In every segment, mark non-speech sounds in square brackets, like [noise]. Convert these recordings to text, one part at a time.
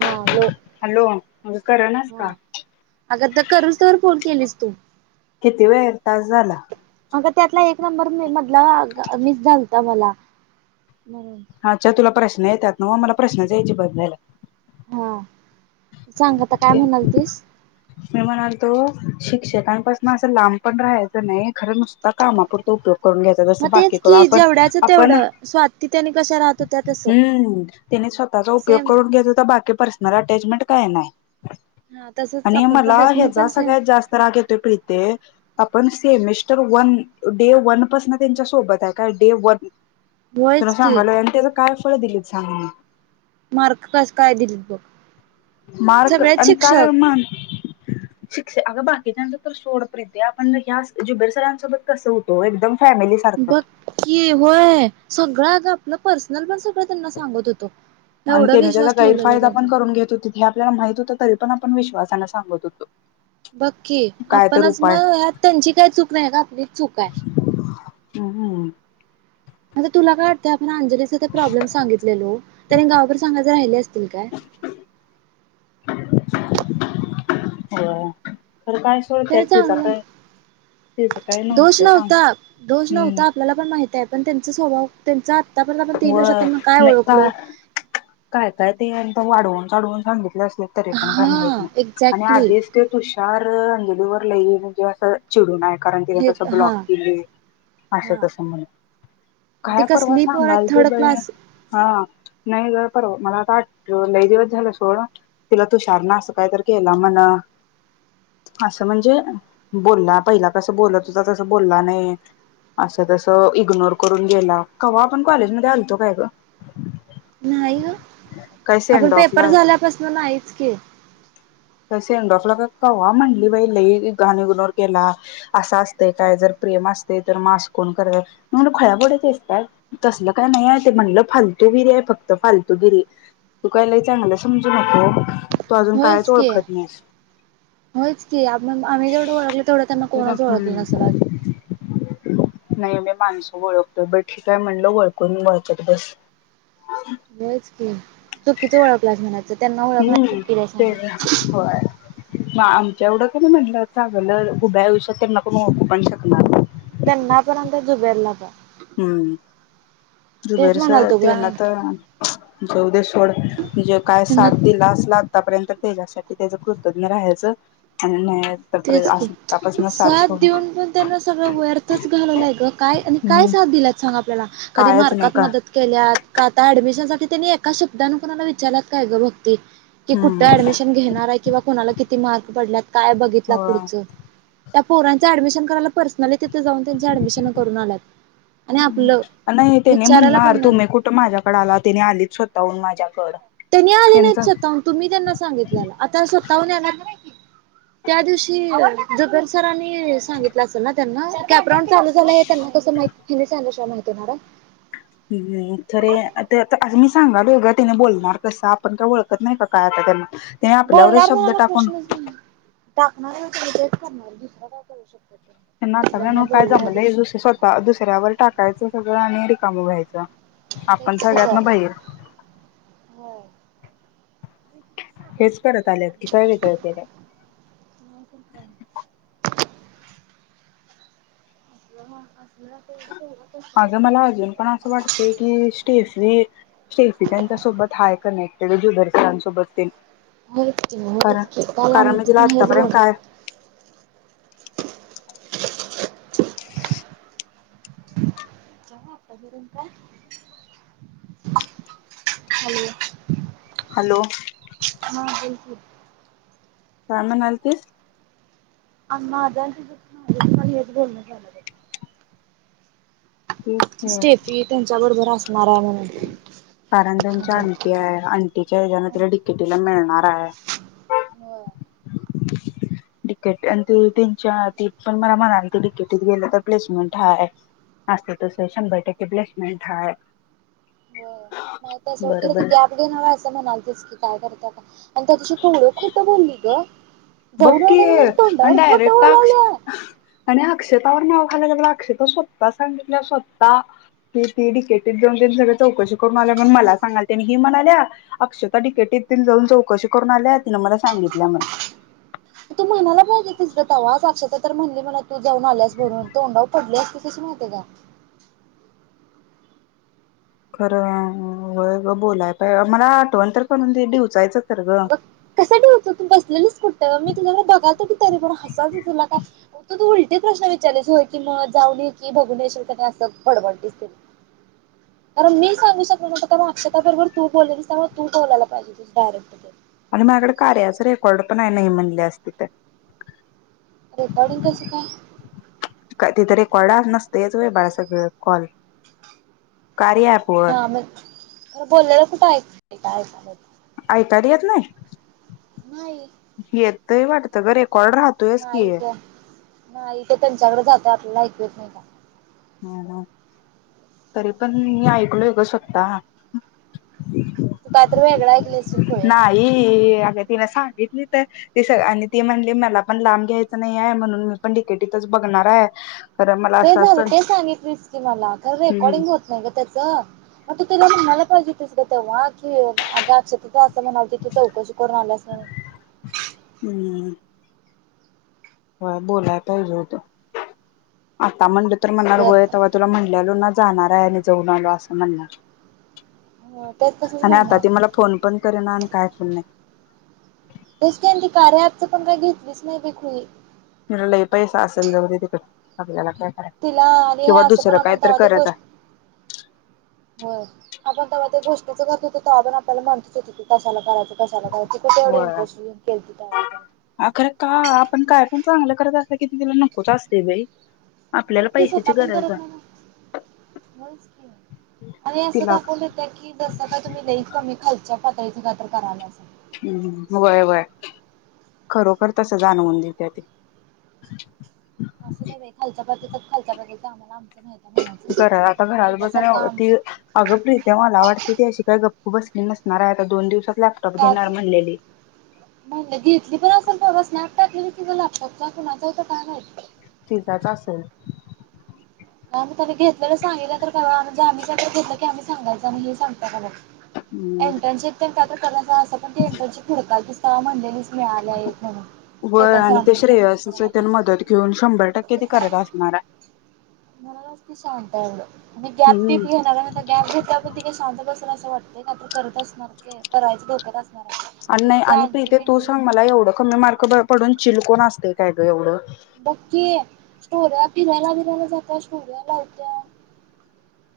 हा low hello करणं आहेस का? अग तर करूच तवर फोल केलीस तू. किती वेळ तास झाला अग त्यातला एक नंबर म मधला मिस झालता मला म्हणून अच्छा तुला प्रश्न येतात नवं मला प्रश्नच यायची बंद झाल्या हा सांगत आता काय ते म्हणाल तीस? मी म्हणालतो शिक्षकांपासून असं लांब पण राहायचं नाही खरं नुसतं कामापुरत उपयोग करून घ्याय स मग बाकी तेच करू की आपण जेवढ्याचं आपण तेवढं स्वाती त्यानी कशा राहत होत्या तसं. हम्म. त्यानी स्वतःचा उपयोग सेम करून घेत होता बाकी पर्सनल अटॅचमेंट काय नाही. हा तसंच आणि आपण पण मला त्याच मी पण ह्याचा सेम सगळ्यात जास्त राग येतोय प्रिते आपण सेमिस्टर वन डे वनपसन त्यांच्या सोबत आहे काय डे वन तुला होयच की सांगालोय आणि त्याच काय फळ दिलीत सांग ह्यांनी. मार्क कस काय दिलीत बघ? मार्क सगळेच आणि काय शिक्षक वि मान शिक्षक अग बाकीच्याच तर सोड प्रिते आपण ह्या जुबेर सरांसोबत कस होतो एकदम फॅमिली सारखं बक्की होय सगळ आपण म पर्सनल पण सगळं त्यांना सांगत होतो म आणि एवढा त्याने त्याचा विश्वास ठेवलेला गैरफायदा त्यांचा पण घेत हुती. हे आपल्याला माहित होतं तरी पण आपण विश्वासाने सांगत होतो. बघ की काय तर आपणच उपाय मगत त्यांची काय चूक नाही ग आपली चूक आहे. हम्म. आता तुला काय वाटतं आपण अंजलीचा ते प्रॉब्लेम सांगितलेलो त्याने गावभर सांगायचे राहिले असतील काय? हो खरं काय त्याने सतत तिचं चांगलं काय तिचं काय दोष नव्हत सांग नव्हता. दोष हम्म. नव्हता आपल्याला पण माहित आहे, पण त्यांचा स्वभाव त्यांच आता पर्यंत आपण तीन वर्षात होय त्यांना काय नाही का ओळखलो? काय काय ते एकदम वाढवून चाढवून सांगितले असल. तरी पण काय माहित हा नाही आणि एक्झॅक्टली आधीच ते तुषार, अंजलीवर लई म्हणजे असं चिडून कारण हे तिस ब्लॉक हा केली अस हा तस म्हण ते काय परवा कसली पोर आहेत सांगाल ते थर्ड बई. क्लास हा नाही ग पर मला काट लय दिवस झालं सोडं तिला तू शारणा असं काय तर केला मण असं म्हणजे बोलला पहिला कसं बोललं तुझ तसं बोलला नाही असं तस इग्नोर करून गेला कवा्हा आपण कॉलेजमध्येध्ये आलतो काय ग नाही हो काय आपण सेंड पेपर ऑफला झाल्यापासन नाहीच की कसेेंडोफला का कवा म्हणली बाई लई गाणी इग्नोर केला असं असतंय काय जर प्रेम असते तर मास कोण करत म्हून खळ्यापोड्याचे असतात तसलं काय नाही आहे ते म्हणलं फालतूगिरी आहे फक्त फालतूगिरी तू कायलाही चांगलं समजू नको तू अजून कायच ओळख होच की आप आम्ही जेवढं ओळखल तेवढं त्यांना कोणाच ओळखलं हम्म नसेल अजून नाही मी माणसू ओळखतोय ब ठीकय म्हणल ओळखून वळखत बस ह बच क तू कितीं ळखलास म्हणाचं त्यांना ओळख चुपकीला आहे सां हो मग आमच्या एवढं का नाही म्हटलं चांगलं उभ्या आयुष्यात त्यांना कोण ओकू पण शकणार नाही त्यांना पर्यंत झुबेर ला प हम्म तेच दुबेरस म्हणालतो ग ते ना आता णजे उद्या सोड म्हणजे काय त्यांना सात दि लाच लाग तापर्यंत त्याच्यासाठी त्याच कृतज्ञ राहायचं आणि तेच की साथ देऊन पण त्यांना सगळं वयर्थच घालवलंय ग काय आणि काय साथ दिलात सांग आपल्याला कधी कायच नाही मार्कात का मदत केल्यात का आता ॲडमिशनसाठी त्यांनी एका शब्दनें कोुणाला विचारत काय गं बघ क कुठ हम्म ऍडमिशन घे किंवा कणा किती मार्क पड काय हो लाडचं त्या पोरांचं ऍडमिशन करायला पर्सनली तिथं जाऊन त्यां ऍडमिशन करून आल्यात आणि आपलं नाही त्याने विचारायला पण म्हणणार नाही तुम्ही कुठं माझ्याकडे आला तने आलीच स्वतःहून माझ्याकड त्यांनी त्यांचं आलेलेच आता. तुम्ही त्यांना सांगितल्याला आता स्वतःहून याल्यात आला त्या दिवशी [unintelligible] सरांनी सांगितलं असेल ना त्यांना कॅपराऊंड चालू झालंय हे त्यांना कस माहित हेनी सांगितल्या शिवाय माहित होणार हाय. हुं खरे आते आता अस मी सांगालोय गं तिने बोलणार कसं आपण काय ओळ- तर नाहीका काय आता त्यांना ते आपल्यावरच बोलणार शब्द म्हणायला टाकून- प्रश्नच नाही टाकणार हाय तेन्ही तेच करणार दुसर काय करू शक- त्यांना आत्ता काय नव्ह काय जमलंय दुस स्वतः दुसऱ्यावर टाकायचं सगळं आणि रिकाम व्हायच. आपण तेच की तर सगळ्यांत्यन बहीर. होय वेगळं केलंय [inaudible] [inaudible] अगं मला अजून पण असं वाटतंय की स्टेफी स्टेफी त्यांच्या सोबत हाय काय नाय. ते गं जूदर सरां सोबततेन- होयचकी मंग होयचकी काल आ- मी तिला आतापर्यंत काय आहो आत्ता करून काय- हॅलो- हॅलो हा बिलकुल काय म्हणाल ते अ्झझ बोलण्यात झालं तीच स्टेफी त्यांच्या बरोबर असणार आहे म्हणून कारण त्यांच्या अजून. अंटी आहे, अंटीच्या हेज्यान तिला डि के टी ला मिळणार हाय. होय [inaudible] डि के ट आणि ते त्यांच्या ती पण मला म्हणाली की, डि के टी त गेलं तर प्लेसमेंट हाय. आसतय तस शंभर टक्के ब्लेशमेंन्ट हाय. बर माह तस तर बरं बरं ती अँप तू ते नव्ह असं म्हणालतीस की काय करता कुणा आणि त्या दिवशी केव्हढ खोट बोलली गं बघ जाऊन की आलोय म्हणून आणि तोंडावर खोट डायरेक्ट टाक बोलल्या. आणि अक्षतावर ना- ती ती डी के टीत जाऊनतेन सगळ चौकशी करून आल्या म्हणून मला सांगालती आणि ही म्हणाल्या- अक्षता डि के टी तीन जाऊन चौकशी करून आल्या तिन मला सांगितल्या म्हण- तू म्हण- पडली असतीस कशी माहितेय काय. खरं अं होय गं बोलाय पाय मला आठवण तर करून दि डिवचायचं- तर ग अंग कस डिवचू तू बसलेलीस कुठ मी तुझ्याकडे बघालतो की तरी पण हासलतो तुला का- ऊगच तू उलटी प्रश्न विचारलेस होय की मग, जाऊन येकी, बघुन येशील काय नाय, असं बडबडलीस तेन- कारण मी सांगू शकलो नव्हतो कारण अक्षता बरोबर तू बोलेलीस त्यामुळे तू बोलाला पाहिजे- तूच डारेक्टतेन- आणि माझ्याकडे कार्याच रेकॉर्ड पण आहे नाही म्हणली असती तर. रेकॉर्डिंग कसं काय? काय तिथ रेकॉर्ड आं नसयतंच व्हय बाळा सगळं कॉल- कार्या ऍप वर हां म्ह- आयकाय येत नाय? नाही- येतय वाटतं गं रेकॉर्ड राह- नाही गं नाही ते त्यांच्याकडे जातय आपल्याला ऐकू येत नाही काय. हां हां तरी पण मी ऐकलोय गं स्वतः. तू कायतर वेगळ ऐकली अशीलं खुळे. यें अगं तिन सांगितली तर- ती सग आणि ती म्हणली मला पण लांब घ्यायचं नाहींय म्हणून मी पण डि के टी तच बघणारहाय. ते झालं ते सांगितलीस कि मला खर हम्म रेकॉर्डिंग हो- गताच म तला नेलपगेतच ग वाकी अ गाच तिथं असं म्हणाल त त चौकशी करून आल्यास हम्म हो बोलायला पाहिजे होत आता म्हणलं तर असू म्हणा दे वयेत तुला म्हणल्यालो ना जाणार आहे आणि जऊन आलो असं म्हणणार आता तेच तसंच आणि आता म्हणणार ते मला फोन पण करे ना आणि काय पण नाही तेच काय ती कार्या आजच पण काय घेतलीच नाही बी खुई म लई पैसा असेल जव त तडे आपल्याला काय कराय तिला आणि किंवा ह असं पण दुसरं काय आपण तर त्याव ते करत गोष्ट आहे हो आपण तेव्हा त्या गोष्टच करत होत तेव्हा पण आपल्याला म्हणतच होती क कशाला करायचं कशाला त कुे एवढे इंटरेटेऊन के अ खरं का आपण काय पण चांगलं करत असत किती तिला नकोच असते बाई आपल्याला बघकीस होता पैशाची आपण गरज करत आहे ना नाच अरेत तिला आप कि जसं का तुम्ही लई कमी खालच्या पातळीथ काातर करायला असल हम्म वय वय खरोखर तस जाणवून दे त्या ते आसू दे बाई खालच्या पातीच खालच्या बाजूचआम्हाला आम्हच- घरा आता घरात बसून आमचं [inaudible] अगं प्रीत्या मला वाटतय ती अशी काय गप्प बसली नसणार हायआता दोन दिवसात लॅपटॉप घेणार म्हणलेली. म्हणंल घेतली पण असल बर स्नॅप टाकलेली की गं लॅपटॉपचा कुणाचा होता काय माहीत. तिचाच असेल का मग त मी घेतलेलं सांगितलं तर का आम्हीच्या घेतलं की आम्ही सांगायच नाही हे सांगता का मला हम्म एंटर्नशिप त्या क पण ती एंटर्नशिप घड दिस स म्हणलेलीच मिळाल्या आहेत म्ह व आणि ते श्रेयसच त्यांना मदत घेऊन शंभर टक्के त करत असणार आहे मला जास्ती सांगत एवढं, मी गॅप हम्म बीप घेणारे. सगळ्यां घेता पण ति काई शांत बसन असं वाटतं नाही, काही तर करत असणार के, करायचं डोक्यात असणारे. आणि नाही, आणि प्रीते तू सांग मला, एवढं कमी मार्क पडून चिल कोन असतय, काय ग एवढं. बघकीे स्टोर्या फिरायला बिरायला जात्या, स्टोर्या लावत्या.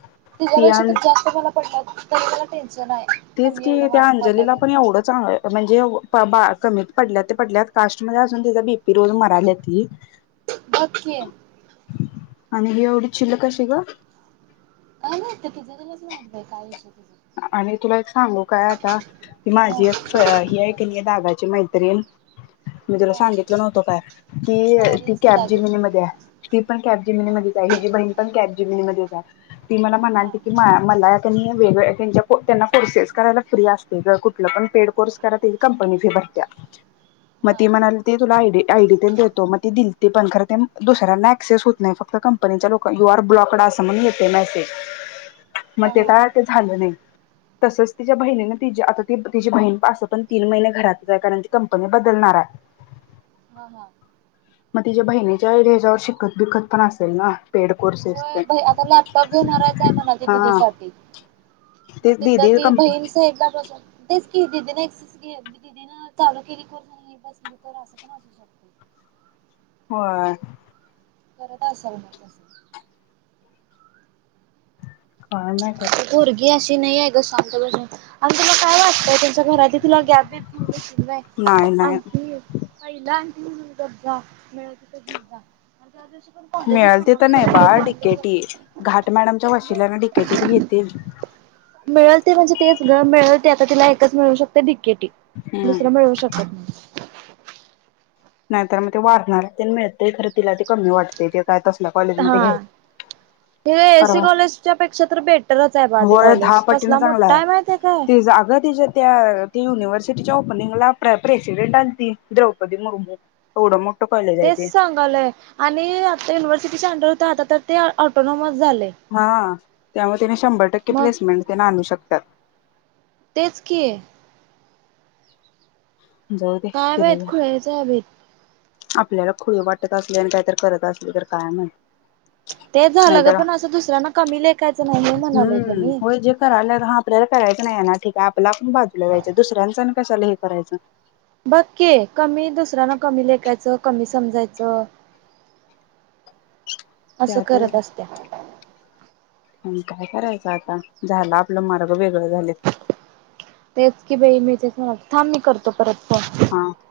ह [inaudible] तच्यापेक्षा तर जास्त मला पडले, तरी मला टेन्शन हाय. तेच की, त्या अंजलीला पण एवढं चांग म्हणजे बा कमीत पडल्या पडल्या, कास्ट मध्ये असून तिचा बीपी रोज मराले ती. बघ की. अनि ही एवढी चील्ल कशी ग. अ नाही तिझं तरलाच नाहीत काय विषय तुझं [unintelligible] आणि तुला एक सांगू काय आता, ती हा माझी हे आहे की नाही दादाची मैत्रिण, मी तुला हा सांगितलं नव्हतो काय? की ती सांगितलीस की कॅब काय तरी जिमिनीमध्ये हाय. ती पण कॅप हा जिमिनीमध्येच आहे, हिची बहीण पण कॅफ जिमिनीमध्येच आहे, ती मला हा म्हणाते की माय मला कनी वेगळ त्यांच्या त्यांना कोर्सेस करायला फ्री असते ग कुठलं पण पेड कोर्स करा, त्याची कंपनी फी भरत्यात. म हा हा ती म्हणल. ते तुला आ आयडी ते देतो, मग ते दिते पण खर ते दुसऱ्यांना ऍक्सेस होत नाही, फक्त कम नी च्या लोकणा युआर ब्लॉकड अस म्हणून येतय मसेज, मग हा ते हा काय झालं नाही. तसंच तिच्या बहिणी ना ति आता त तिची बहीण असं पण तीन महिने घरातच आहे, कारण ती कंपनी बदलणारे. [inaudible] हा हां. म तिच्या बहिणीच्या ह्यावर, शिकत बिकत पण असेल ना. पेड कोर्सेस होय ते भाई आता लॅपटॉप घेणारेच आहे म्हना तीच्या हा दीदीसाठी. मग ते तिथ दिदी ती कंप बहीण तेच की दीदीने चालू केली की. तर असं पन शकत. होय. करत असाल म तस. काय नाही तर. ती पोरगी अशी नाही आहे ग, शांतबसून आन तुला काय वाटत. तुच्या घरात तुला घ्येउल देतील बा नाही नाही आणखी, आहिला आणब् जा मिळते त जा [inaudible] जा जशी पण कॉलेजला मिळलते त सांगत नाही होते बा हे चांगलं डीकेटीये, घाट मॅडमच्या म्हणजे वशिल्यांने डीकेटीत घेतीय ती. मिळलते म्हणजे तेच ग मिळते आता तिला एकच मिळू शकते डिकेटी. हम्म दुसरं मिळवू शकत नाही. नाहीतर मग ते वाारणार मिळत खरं तिला, ते कमी वाटते ते काय तसल्या हा कॉलेजमध्येध्ये घ्यायला. हे एसी कॉलेजच्या पेक्षा तर बेटरच आहे बा, ते कॉलेज कसला मोठाये माहिती का? ते जागा त्याच्या त्या ते युनिव्हर्सिटीच्या ओपनिंगला प्र प्रेसिडेंट आलती द्रौपदी मुर्मू. एवडं मोठ कलेजय तेच तेे. आणि आता युनिव्हर्सिटी अंडर होत, आता तर ते ऑटोनॉमस झालय. हा त्यामुळे त्याने शंभर टक्के, प्लेसमेंट त्यांना आणू शकतात. तेच की. जाऊ दे काय तिला माहित, घ्या. खुळच हाय भेत आपल्याला खुळी वाटत असली, आणि काहीतरी करत असले तर काय माहित. तेच झालं ग नाहीतर पण, असं दुसऱ्यांना कमी लेखायचं नाही हे म्हणालोय ग हम्म मी. होय जे करायला हा आपल्याला करायचं नाहीये ना ठीके, आपल्या आपण बाजूला व्हायच, दुसऱ्यांचंन कशाला हे करायचं. [unintelligible] असं त्यात करत असते प काय करायचं आता झाला आपलं मार्ग वेगळं झाले तेच की बाई मी तेच म्हणा थांब मी करतो परत फोन हां